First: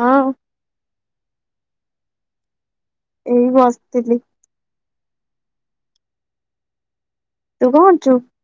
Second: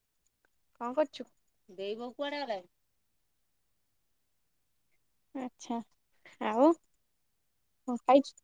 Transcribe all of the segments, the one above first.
ହଁ। କଁ କରଚୁ ଦେ ବ କୁଆଡେ ଗଲା? ଏଇ ବସଥିଲି। ଆଛା ଆଉ ତୁ କଣ କଁ କରୁଛୁ? ଖାଇଚୁ?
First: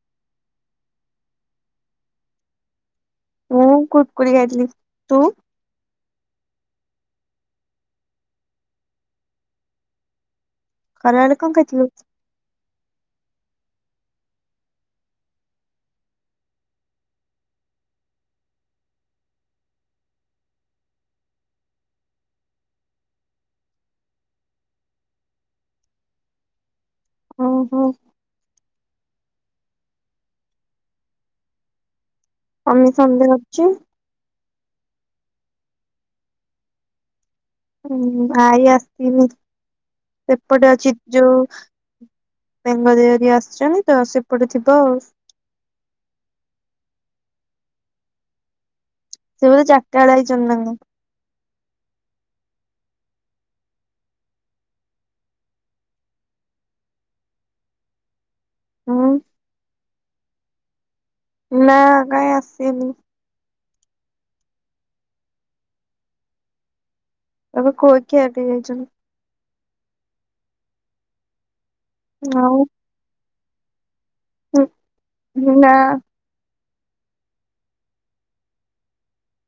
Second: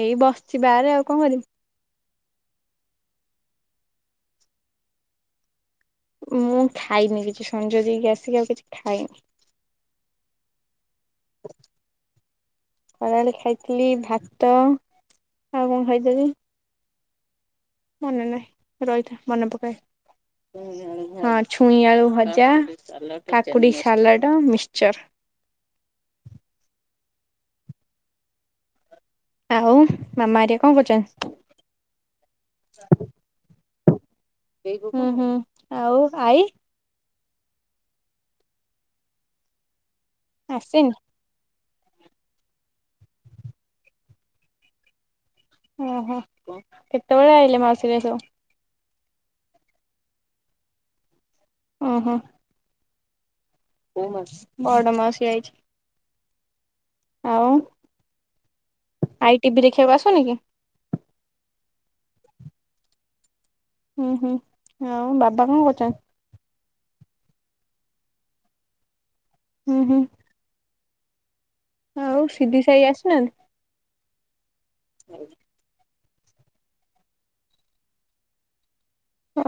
ଏଇ ବସଚି ବାହାରେ ଆଉ କଁ କରିବି? ମୁଁ କୁରକୁରି ଖାଇଥିଲି ତୁ ମୁଁ ଖାଇନି କିଛି ସଞ୍ଜ ଦେଇକି ଆସିକି ଆଉ କିଛି ଖାଇନି। ଖରା ବେଳେ କଁ ଖାଇଥିଲୁ? ଖରାବେଳେ ଖାଇଥିଲି ଭାତ ଆଉ କଁ ଖାଇଥିଲି ମନେ ନାହି ରହିଥା ମନେ ପକାଏ। ହଁ ଛୁଇଁ ଆଳୁ ଭଜା କାକୁଡି ସାଲାଟ ମିକ୍ଚର। ଓହୋ। ଆ ହୋ ମାମା ହେରିଆ କଁ କରୁଚନ୍ତି? ମମି ସନ୍ଧ୍ୟା ଦୋଉଚି। ହୁଁ ହୁଁ ଆଉ ଆଇ ହୁଁ ଭାଇ ଆସଥିଲି ସେପଟେ ଆସିନି? ଅଛି। ଯୋଉ ବେଙ୍ଗଦେଇ ହେରିକା ଆସିଚନ୍ତି ତ ସେପଟେ ଥିବ ଆଉ। ଓହୋ କେତେବେଳେ ଆଇଲେ ମାଉସ ହେରିକା ସବୁ? ସେ ବୋଧେ ଚାରଟାବେଳେ ଆଇଚନ୍ତି ନା କଣ? ଓହୋ। କୋଉ ମାଉସୀ ବଡ ମାଉସୀ ଆଇଚି। ଆଉ ହୁଁ ଆଇ ଟିଭି ଦେଖିବାକୁ ଆସୁନି କି? ନା କାଇ ଆସିନି। ଉଁ ହୁଁ ଆଉ ବାବା କଁ କରୁଚ ଏବେ କୁଆଖିଆ ଦେଇ ଯାଇଛନ୍ତି। ଉଁ ହୁଁ। ଆଉ ସିଧି ସାହି ଆସିନାହାନ୍ତି ହଁ ନା।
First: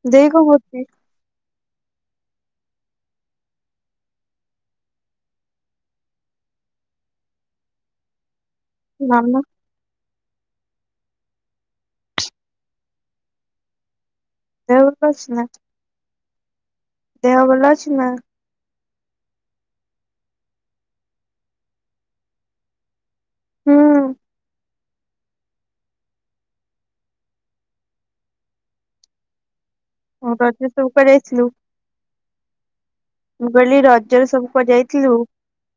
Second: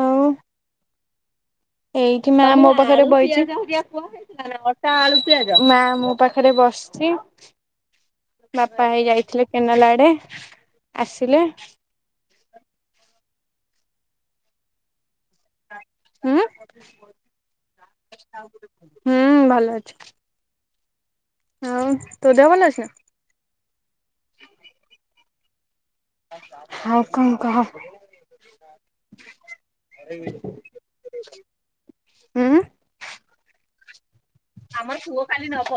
ଆଉ ଦେଇ କଁ କରୁଚି? ଏଇଠି ମା ମୋ ପାଖରେ ବଇଚନ୍ତି [unintelligible] ମା ମୋ ପାଖରେ ବସଚି। ବାପା ହେଇ ମାମା ଯାଇଥିଲେ କେନାଲ ଆଡେ ଆସିଲେ। ଦେହ ଭଲ ଅଛି ନା? ଉଁ ଦେହ ଭଲ ଅଛି ନା? ହୁଁ ଭଲ ଅଛି। ଆଉ ତୋ ଦେହ ଭଲ ଅଛି? ହୁଁ। ହାଉ କଁ କହ ମୁଁ କହିଲି ତୁ କୁଆଡେ ଯାଇଥିଲୁ ହୁଁ ମୁଁ କହିଲି ରଜ ଜରେ ସବୁ କୁଆଡ଼େ ଯାଇଥିଲୁ? [inaudible] ନବ।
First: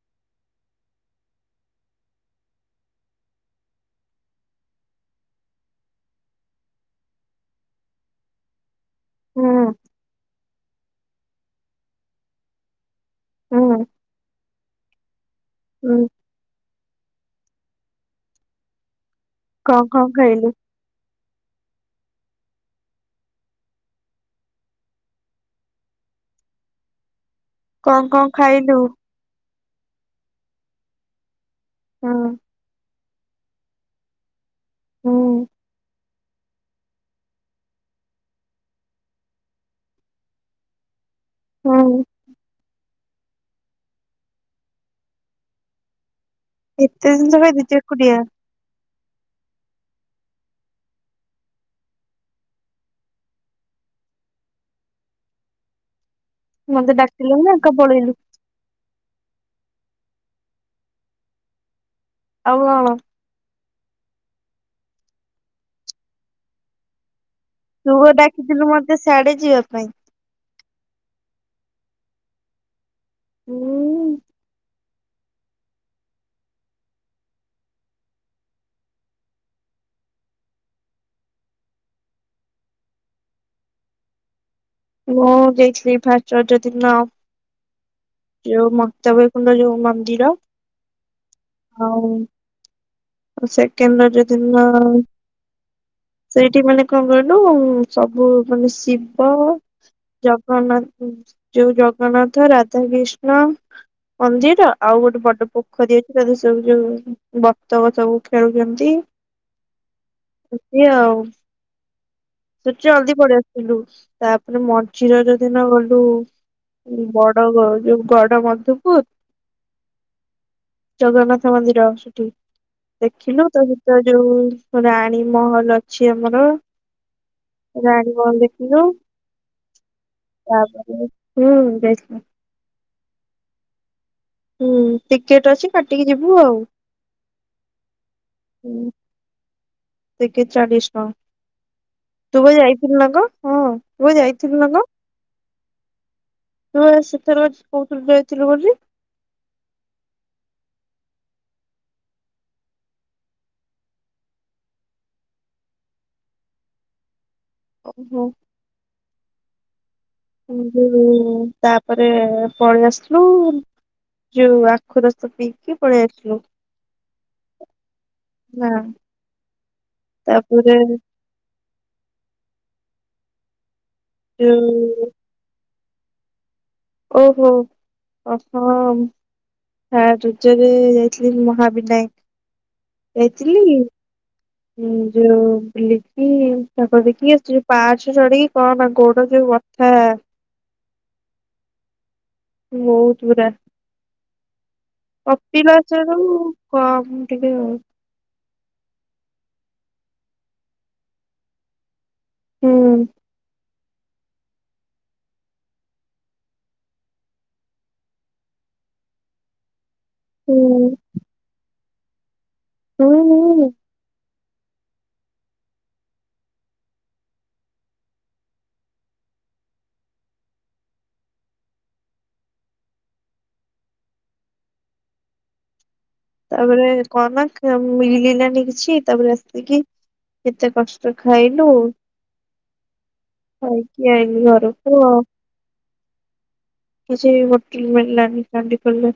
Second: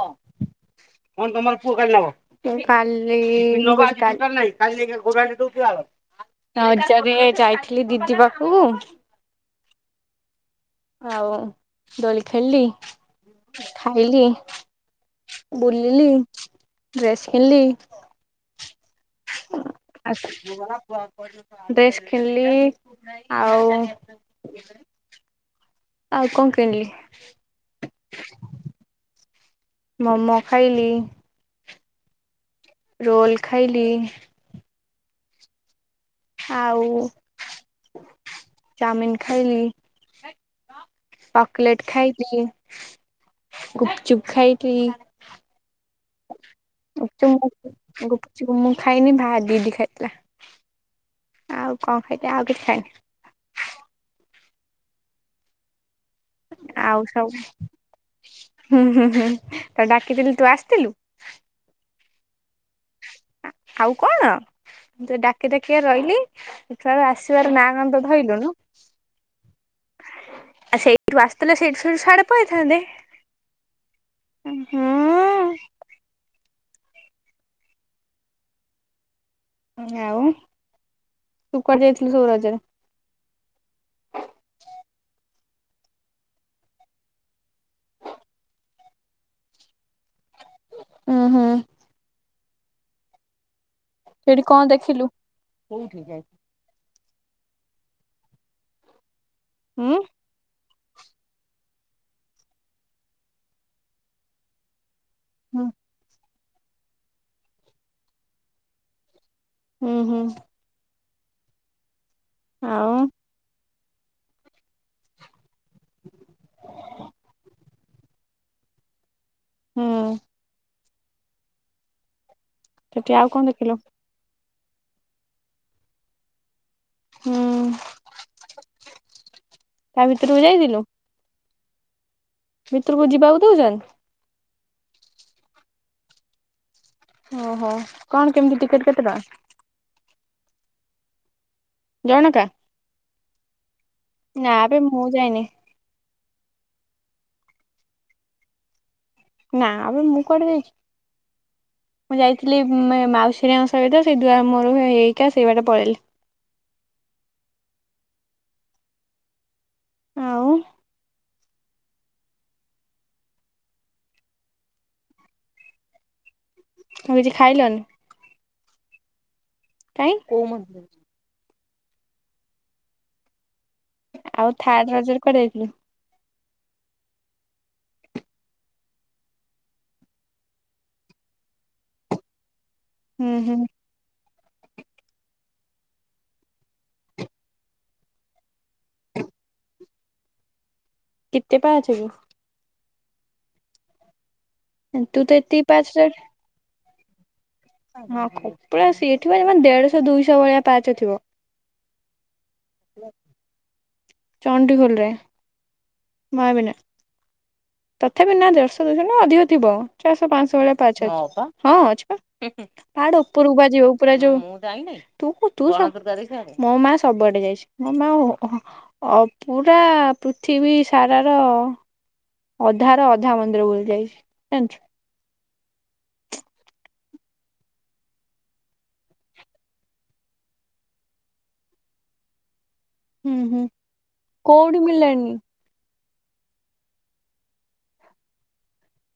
[unintelligible] କାଲି କାଲି [unintelligible] ରଜରେ ଯାଇଥିଲି ଦିଦି ପାଖକୁ ହୁଁ ଆଉ ଦୋଳି ଖେଳିଲି ହୁଁ ଖାଇଲି ବୁଲିଲି ହୁଁ ଡ୍ରେସ୍ କିଣଲି କଣ କଣ ଖାଇଲୁ [inaudible] ଡ୍ରେସ୍ କିଣଲି ଆଉ ଆଉ କଣ କିଣଲି କଁ କଁ ଖାଇଲୁ? ମୋମୋ ଖାଇଲି ହୁଁ। ରୋଲ୍ ଖାଇଲି ହୁଁ। ଆଉ ଚାଉମିିନ ଖାଇଲି କକଲେଟ୍ ହୁଁ ଖାଇ ଉଁ ଗୁପୁଚୁପୁ ଖାଇଥିଲି [unintelligible] ଏତେ ଜିନିଷ ଖାଇଦେଇଛୁ ଏକୁଟିଆ ଚୁପ୍ ମୁଁ ଖାଇନି ଭା ଦିଦି ଖାଇଥିଲା ଆଉ କଣ ଖାଇଲି ଆଉ କିଛି ଖାଇନି‌। ମତେ ଆଉ ସବୁ ଡାକିଲୁନି ଏକା ପଳେଇଲୁ? ହୁଁ ହୁଁ ହୁଁ ତ ଡାକିଥିଲି ତୁ ଆସିଥିଲୁ? ଆଉ ଆଉ ଆ ଆଉ କଣ ମୁଁ ତ ଡାକି ଡାକି ରହିଲି ତୁ ଆଉ ଆସିବାର ନାଁ ତୁ ଗନ୍ଧ କୋଉ ଡାକିଥିଲୁ ମତେ ସାିଆଡେ ଯିବା ପାଇଁ? ଆ ସେଇଠୁ ଆସିଥିଲେ ସେଇଠୁ ସେଠୁ ସିଆଡେ ପଳେଥାନ୍ତେ। ହୁଁ? ହଁଅଁ ଆଉ ତୁ କୁଆଡେ ଯାଇଥିଲୁ ସବୁ ରଜରେ? ମୁଁ ଯାଇଥିଲି ଫାଷ୍ଟ ରଜ ଦିନ ଯୋଉ ମର୍ତ୍ତ୍ୟବୈକୁଣ୍ଠ ଯୋଉ ମନ୍ଦିର ଉଁ ହୁଁ। ଆଉ ସେକେଣ୍ଡ ରଜ ସେଠି ଦିନ କଣ ଦେଖିଲୁ? ସେ ଠି ମାନେ କଣ କହିଲୁ ସବୁ ମାନେ ଶିବ ହୁଁ ଜଗନ୍ନାଥ ଯୋଉ ଜଗନ୍ନାଥ ରା ରାଧାକିଷ୍ଣ ମନ୍ଦିର ଆଉ ଗୋଟେ ବଡ ହୁଁ ପୋଖରୀ ଅ ଭିତରେ ସବୁ ଯୋଉ ବତକ ସବୁ ଖେଳୁଛନ୍ତି। ହୁଁ ହୁଁ। ଆଉ [unintelligible] ଆଉ ଜଲଦି ପଳିଆସେ ଥିଲୁ ତାପରେ ମଝି ରଜ ଦିନ ଗଲୁ ବ ଡ ଯୋଉ ଗଡ ମଧୂପୁର୍ ହୁଁ। ଜଗନ୍ନାଥ ମନ୍ଦିର ସେଠି ସେଠି ଆଉ କଣ ଦେଖିଲୁ ତା ଭିତ ଯୋଉ ରାଣୀ ମହଲ ଅଛି ଆମର ହୁଁ ରାଣୀ ମହଲ ଦେଖିଲୁ, ତା ଭିତରକୁ ଯାଇଥିଲୁ ତାପରେ ହୁଁ, ଯାଇଥିଲୁ। ଭିତରକୁ ଯିବାକୁ ଦେଉଚନ୍ତି? ହୁଁ, ଟିକେଟ ଅଛି, କାଟିକି ଯିବୁ ଆଉ। ଓହୋ କଣ କେମିତି ଟିକେଟ କେତେ ଟଙ୍କା? ଟିକେଟ ଚାଳିଶ ଟଙ୍କା, ତୁ ଜଣକା? ପା ଯାଇଥିଲୁ ନା କଣ? ତୁ ପା ଯାଇଥିଲୁ ନା ବେ କଣ? ମୁଁ ଯାଇନି ତୁ ପା ସେଥରକ କହୁଥିଲୁ ଯାଇଥିଲୁ ବୋଲି। ନା ବେ, ମୁଁ କୁଆଡ଼େ ଯାଇଚି। ମୁଁ ଯାଇଥିଲି ମାଉସୀ ହେରିକାଙ୍କ ସହିତ, ସେ ଦୁଆର ମୁଁହରୁ ହେଇ ହେଇକା ସେଇ ବାଟେ ପଳେଇଲି। ଓହୋ। ଆଉ ହୁଁ, ତାପରେ ପଳେଇ ଆସିଲୁ। ଯଉ ଆଖୁ ରସ ପିଇକି ପଳେଇ ଆସିଲୁ। ଆଉ କିଛି ଖାଇଲନି? ନା। ତାପରେ କାଇଁ? ଆଉ ଥାର୍ଡ ଯୋଉ ରଜରେ କୁଆଡେ ଯାଇଥିଲୁ? ଓହୋ, ଅ ହ ମ୍। ଥାର୍ଡ଼ ରଜରେ ଯାଇଥିଲି ମହାବିନାୟକ, ହୁଁ ହୁଁ ଯାଇଥିଲି। [unintelligible] ଉଁ, ଯୋଉ ବୁଲିକି, ତା ଦେଖିକି ଯୋଉ ପାହାଛ ଚଢିକି କହନା ଗୋଡ ଯୋଉ ବ ଥା। କେତେ ପାହଚ କି? ବହୁତ ଗୁରା, କି ତୁ ତ ଏତିକି ପାଚ କପିଳାସରୁ କମ ଟିକେ ଆଉ। ହଁ କପିଳାସ ସେଇଠିବା ଦେଢଶହ ଦୁଇଶହ ଭଳିଆ ପାହାଚ ଥିବ। ହୁଁ ଚଣ୍ଡିଖୋଲରେ, ମହବିନା ତଥାପି ନା, ଦେଢଶହ ଦୁଇଶହ ନୁହଁ, ଅଧିକ ଥିବ ଚାରିଶହ ପାଞ୍ଚଶହ ଭଳିଆ ହୁଁ ପାହଚ ଅଛି, ହଁ ପା, ହଁ ଅଛି ପା। ହୁଁ ପାହାଡ ହୁଁ ଉପରକୁ ପା ଯିବାକୁ ପୁରା ଯୋଉ ତୁକୁ ତୁ, ମୋ ମା ସବୁଆଡେ ଯାଇଚି, ମୋ ମା ଅ ପୁରା ପୃଥିବୀ ସାରାର ଅଧା ର ଅଧା ମନ୍ଦିର ବୁଲି ଯାଇଚି, ଜାଣିଚୁ? ତାପରେ କଣ ନା, ମିଳିଲାନୀ କିଛି, ତାପରେ ଆସକିି କେତେ କଷ୍ଟ ରେ ଖାଇଲୁ, ହୁଁ ହୁଁ ଖାଇକି ଆଇଲି କୋଉଠି ଘରକୁ ଆଉ। ମିଳିଲାନି କିଛି ହୋଟେଲ ମିଳିଲାନି ଚଣ୍ଡିଖୋଲ ରେ।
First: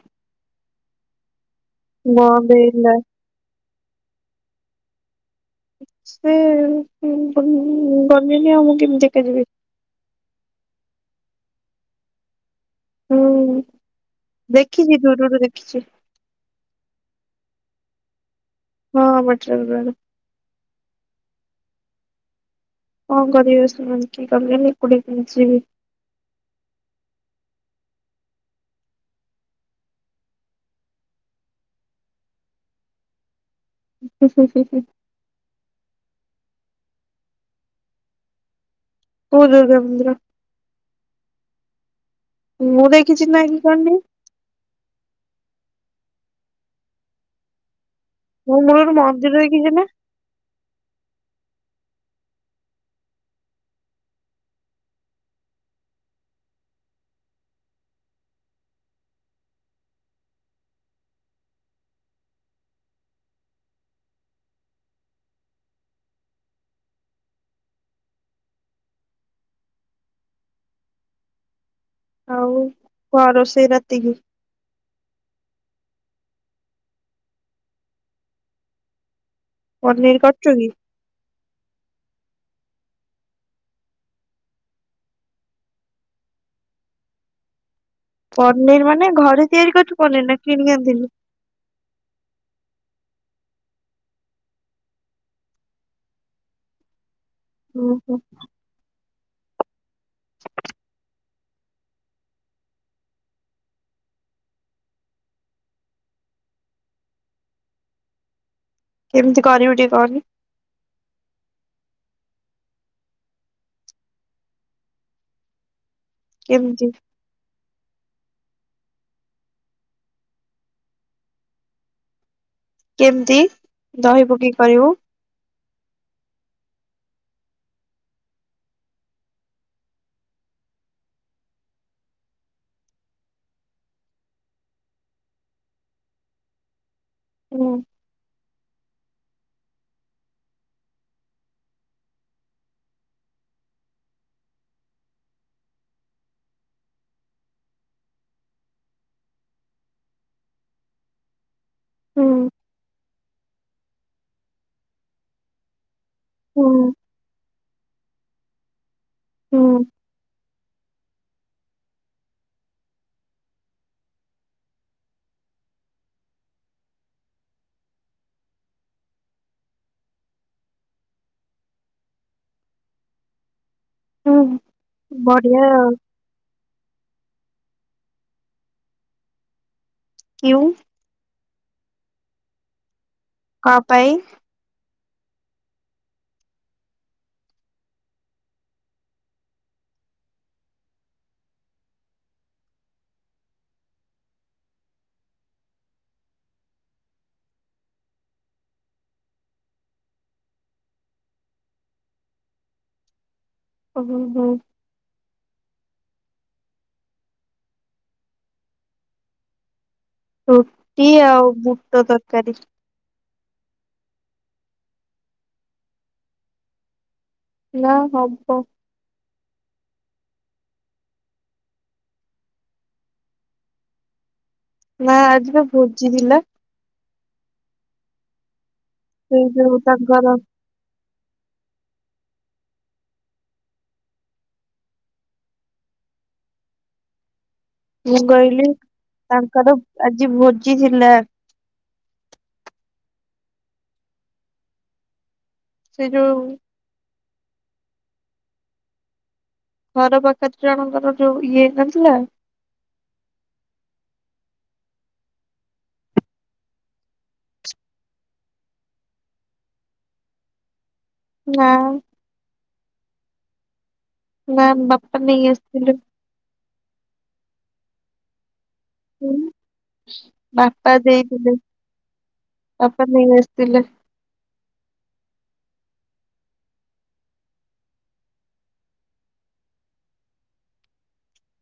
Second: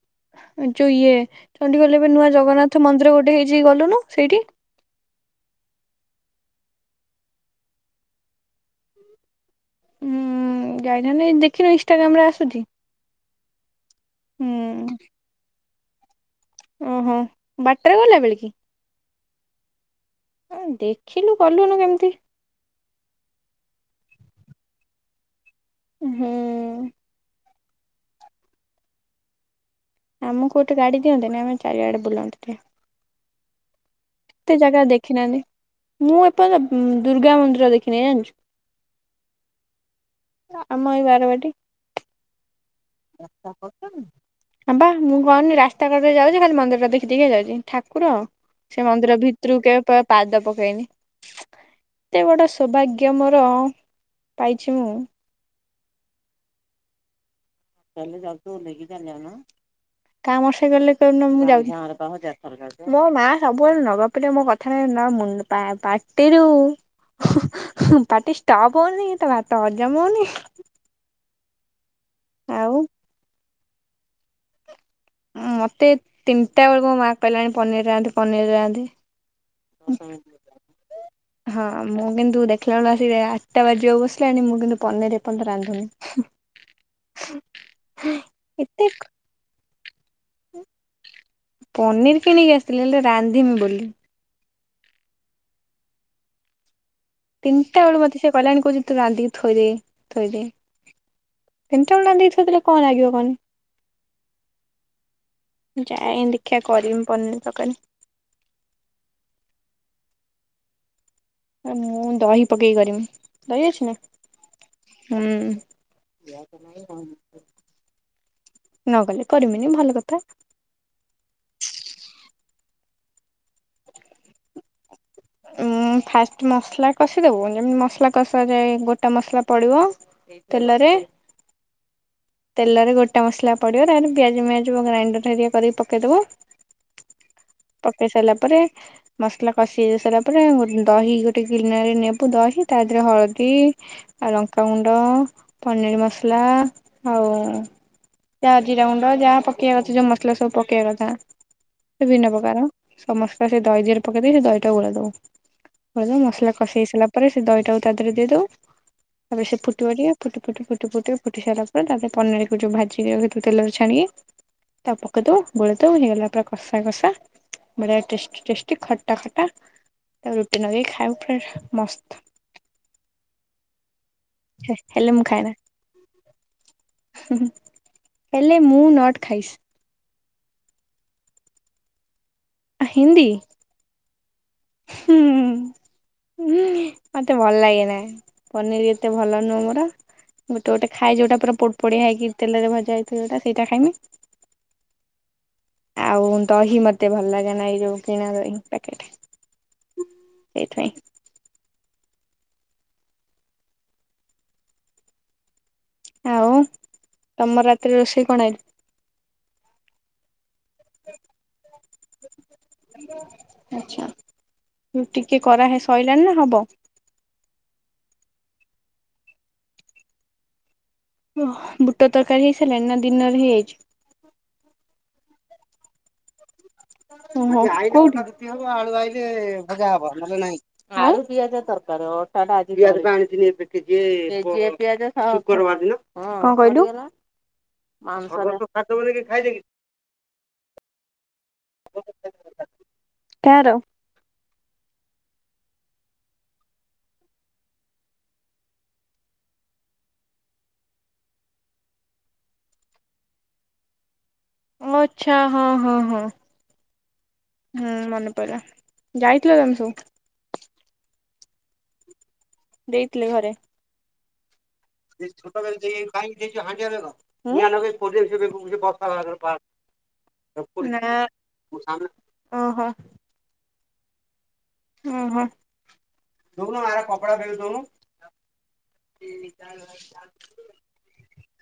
ଯୋଉ ଇଏ ଚଣ୍ଡିଖୋଲ ରେ ଏବେ ନୂଆ ବନ୍ଦ ଜଗନ୍ନାଥ ହେଇଗଲା ମନ୍ଦିର ଗୋଟେ ହେଇଚି, ଗଲୁନୁ ସେଇଠି। ସେ ଗ ଗଲିନି, ଆଉ ମୁଁ କେମିତି ଏକା ଯିବି? ଉଁ ଉଁ, ଯାଇ ନାହାନ୍ତି, ଦେଖିନୁ ଇନଷ୍ଟାଗ୍ରାମ ରେ ଆସୁଚି। ହୁଁ, ଦେଖିଚି ଦୂରରୁ ଦେଖିଚି। ଓ ହୋ, ବାଟରେ ଗଲା ବେଳେ କି? ହଁ, ବାଟରେ ଗଲା ବେଳେ। ହ ଦେଖିଲୁ ଗଲୁନୁ କେମିତି? କଣ କରିବ, ସେମାନେ କେହି ଗଲେନି, ଏକୁଟିଆ କେମିତି ଯିବି। ହୁଁ ହୁଁ। ଆମକୁ ଗୋଟେ ଗାଡ଼ି ଦିଅନ୍ତେନି, ଆମ ଚାରିଆଡ଼େ ବୁଲନ୍ତେ। କେତେ ଜାଗା ଦେଖିନାହାନ୍ତି, ମୁଁ ଏପର୍ଯ୍ୟନ୍ତ ଦୁର୍ଗା ମନ୍ଦିର ଦେଖିନି, ଜାଣିଚୁ? କୋଉ ଦୁର୍ଗା ମନ୍ଦିର? ଆମ ଏଇ ବାରବାଟୀ। ମୁଁ ଦେଖିଛିି [inaudible] ହଁ ବା ମୁଁ କହୁନି ରାସ୍ତା କଡ଼ରେ ଯାଉଛି ଖାଲି ମନ୍ଦିରଟା ଦେଖି ଦେଖିକା ଯାଉଛି। ଠାକୁର ମୁଁ ସେ ମୂଳରୁ ମନ୍ଦିର ଭିତରୁକୁ ଦେଖିଛି ନା କେବେ ପାଦ ପକେଇନି। ଏତେ ବଡ଼ ସୌଭାଗ୍ୟ ମୋର ପାଇଛି ମୁଁ [inaudible] ଯାଉଛି ମୋ ମା ସବୁବେଳେ ନଗ ଗପିଲେ ମୋ କଥାରେ ନ ମୁ ପା ପଟିରୁୁ ହୁ ହୁ ପାଟି ଷ୍ଟପ ହଉନି କି ତା ଭାତ ହଜମ ହଉନି। ଆଉ, କଣ ରୋଷେଇ ରାତିକି? ମୋତେ ତିନିଟା ବେଳକୁ ମୋ ମା କହିଲାଣି ପନିର ରାନ୍ଧେ ପନିର ରାନ୍ଧେ। ପନିର କରିଛୁ କି? [inaudible] ହଁ ମୁଁ କିନ୍ତୁ ଦେଖିଲା ବେଳ ଆସିକି ଆଠଟା ବାଜିବାକୁ ବସିଲାଣି ମୁଁ କିନ୍ତୁ ପନିର ଏପର୍ଯ୍ୟନ୍ତ ରାନ୍ଧୁନି। [unintelligible] ଏତେ ପନିର ମାନେ ଘରେ ତିଆରି କରିୁଛୁ ପନିର ନା କିଣିିକି ଆଣିଥିଲୁ? ପନିର କିଣିକି ଆସିିଥିଲି ହେଲେ ରାନ୍ଧିବି ବୋଲି। ତିନିଟା ବଳୁ ଓହୋ ମତେ ସିଏ କହିଲାଣି କହୁଛି ତୁ ରାନ୍ଧିକି ଥୋଇଦେ। ଥୋଇଦେ। ତିନିଟା ବେଳୁ ରନ୍ଧିକି ଥୋଇଦେଲେ କଣ ଲାଗିବ କହନି? ଯାଏ ଦେଖିବା କରିବି ପନିର ତରକାରୀ। କେମିତି କରିବୁ ଟିକେ କହନି? ମୁଁ ଦହି ପକେଇକି କରିମି ଦହି ଅଛି ନା? ହୁଁ। କେମିତି ନ ଗଲେ କରିବିନି ଭଲ କଥା। କେମିତି ଦହିି ପକେଇ କରିବୁ? ଉଁ ଫାଷ୍ଟ ମସଲା କଷିଦେବୁ, ଯେମିତି ମସଲା କଷାଯାଏ ଗୋଟା ମସଲା ପଡ଼ିବ। ତେଲରେ- ତେଲରେ ଗୋଟେ ମସଲା ପଡ଼ିବ, ତାପରେ ପିଆଜ ମିିଆଜ [inaudible] ଗ୍ରାଇଣ୍ଡର ହେରିଆ କରିକି ପକେଇଦବୁ। ହୁଁ। ପକେଇ ସାରିଲା ପରେ ମସଲା କଷି ହେଇ ସାରିଲା ପରେ, ଦହି ଗୋଟେ ଗିନାରେ ନେବୁ ଦହି ତା ଦେହରେ ହଳଦୀ ଲଙ୍କାଗୁଣ୍ଡ, ପନିର ମସଲା ଆଉ ଯାହା ଜିରା ଗୁଣ୍ଡ ଯାହା ପକେଇବା କଥା ଯୋଉ ମସଲା ସବୁ ପକେଇବା କଥା। ବିଭିନ୍ନ ହୁଁ ପ୍ରକାର ସମସ୍ତେ ସେ ଦହି ଦିହରେ ପକେଇ ଦେଇ ସେ ଦହିଟା ଗୋଳେଇ ଦବୁ। ମସଲା କଷି ହୁଁ ହେଇସାରିଲା ପରେ ସେ ଦହିଟାକୁ ତା ଦେହରେ ଦେଇଦବୁ। ତାପରେ ସେ ହୁଁ ଫୁଟିବ ଟିକେ ପୁଟିୁୁୁ ଫୁଟି ଫୁଟି ଫୁଟି ଫୁଟି ସାଇଲା ତାପରେ ପନିରକୁ ଯୋଉ ଭାଜିକି ରଖିଥିବୁ ତେଲରେ ଛାଣିକି ତାକୁ ପକେଇଦବୁ ଗୋଲେଇଦବୁ ହେଇଗଲା ପୁରା କଷା କଷା। ପୁର ଟେଷ୍ଟି ଟେଷ୍ଟି ଖଟା ଖଟା ତାକୁ ରୁଟି ନଗେଇି ଖାଇବାକୁ ପୁରା ମସ୍ତ। ହୁଁ। ହେଲ ମୁ ଖାଏନା। ବଢିଆ ଆଉ ହେଲେ ମୁଁ ନଟ୍ ଖାଇସି। କିଉଁ? ହିନ୍ଦୀ। କଣ ପାଇଁ? ହୁଁ। ହୁଁ ମତେ ଭଲ ଲାଗେନା। ପନିରି ଏତେ ଭଲ ନୁହଁ ମୋର। ଗୋଟେ ଗୋଟେ ଖାଏ ଯଉଟା ପୁରା ପୋଡ ପୋଡ଼ିଆ ହେଇକି ତେଲରେ ଭଜାହେଇ ଥିବ ଯଉଟା ସେଇଟା ଖାଇମି। ଆଉ ଦହି ମତେ ଭଲ ଲାଗେ ନା ଏଇ ଯୋଉ କିଣା ଦହି ପ୍ୟାକେଟ୍। ଏଇଥି ପାଇଁ। ହୁଁ ହୁଁ। ଆଉ ତମର ରାତିରେ ରୋଷେଇ କଣ ଆଜି? ରୁଟି ଆଉ ବୁଟ ତରକାରୀ। ଆଛା ରୁଟି କିଏ କରା ହେଇ ଶଇଲାଣି ନା ହବ? ନାଁ ହବ। ଓହ ବୁଟ ତରକାରୀ ହେଇ ସାରିଲାଣି ନା ଦିନରେ ହେଇଯାଇଚି। ନାଁ ଆଜି ବା ଭୋଜି ଥିଲା। ଓହୋ କୋଉଠି? ସେଇ ଯୋଉ ତାଙ୍କର [inaudible] କଣ କହିଲୁ? ମୁଁ କହିଲି ତାଙ୍କର ଆଜି ଭୋଜି ଥିଲା। କାହାର? ସେ ଯୋଉ ଘର ପାଖରେ ଜଣଙ୍କର ଯୋଉ ଇଏ ହେଇନଥିଲା ଓ ଆଛା ହଁ ହଁ ହଁ। ହୁଁ ମନେପଇଲା ଯାଇଥିଲ ତମେ ସବୁ? ନାଁ। ଦେଇଥିଲେ ଘରେ। ନାଁ ବା ହୁଁ। ହୁଁ, ନା ବାପା ଦେଇଥିଲେ ଓହୋ। ଥିଲେ ଓ ହୋ।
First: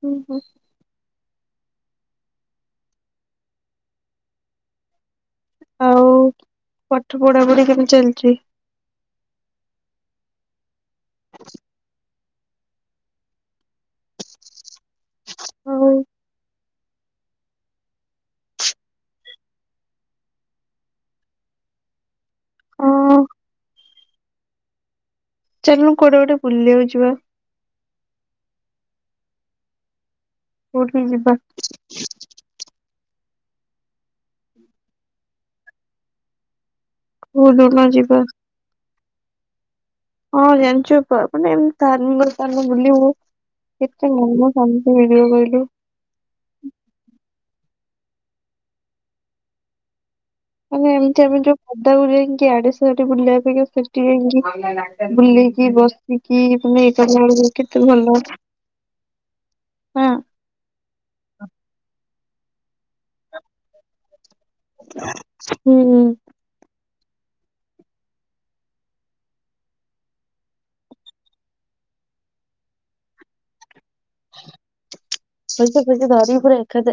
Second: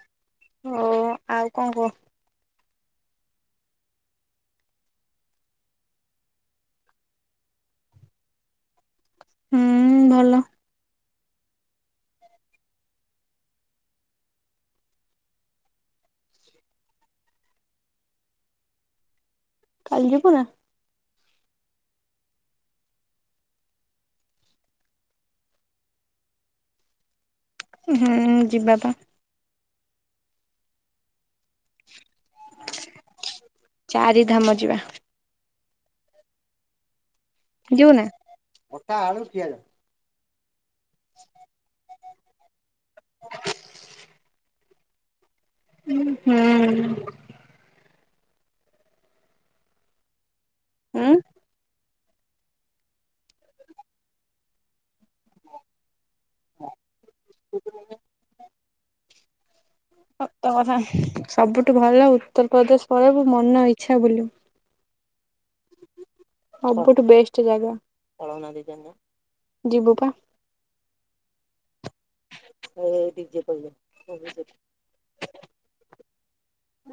ହୁଁ ହୁଁ। ହଉ ଆଉ କଣ କୁହ। ଆଉ ପାଠ ପଢାପଢି କେମିତି ଚାଲିଚି? ହୁଁ ଭଲ। ହଉ। କାଲି ଯିବୁ ନା? ହଁ। ଚାଲନୁ କୁଆଡେ ଗୋଟେ ବୁଲିବାକୁ ଯିବା। ହୁଁ ଯିବା ପା। କୋଉଠି କି ଯିବା? ଚାରି ଧାମ ଯିବା। କୋଉ ଦିନ ଯିବୁ ନା? ଯିବା ହଁ ଜାଣିଚୁ ପ ମାନେ ଏମିତି ତା ମୁଁ କହିଲି ତାହାଲେ ବୁଲିବୁ କେତେ ମନ ଶାନ୍ତି ହେଇଯିବ କହିଲୁ। ଉଁ ହୁଁ। ମାନେ ଉଁ ଏମିତି ଆମେ ଯୋଉ ପଦାକୁ ଯାଇଁକି ଆଡେ ସିଆଡେ ବୁଲିବା ଅପେକ୍ଷା ସେଠି ଯାଇଁକି ବୁଲିକି ବସିକି ମାନେ ଇଏ କଲାବେଳକୁ କେତେ ଭଲ। ହଁ। ସତ କଥା ସବୁଠୁ ଭଲ ଉତ୍ତରପ୍ରଦେଶ ପଳେଇବୁ ମନ ଇଚଛା ବୁଲିବୁ। ହୁଁ। ସବୁଠୁ ବେଷ୍ଟ ଜାଗା। ଜିିବୁପା। ଏ ଦଡିଜେ ପଇ ସେ [inaudible] ବ ଦାି ଭରେଖା [unintelligible]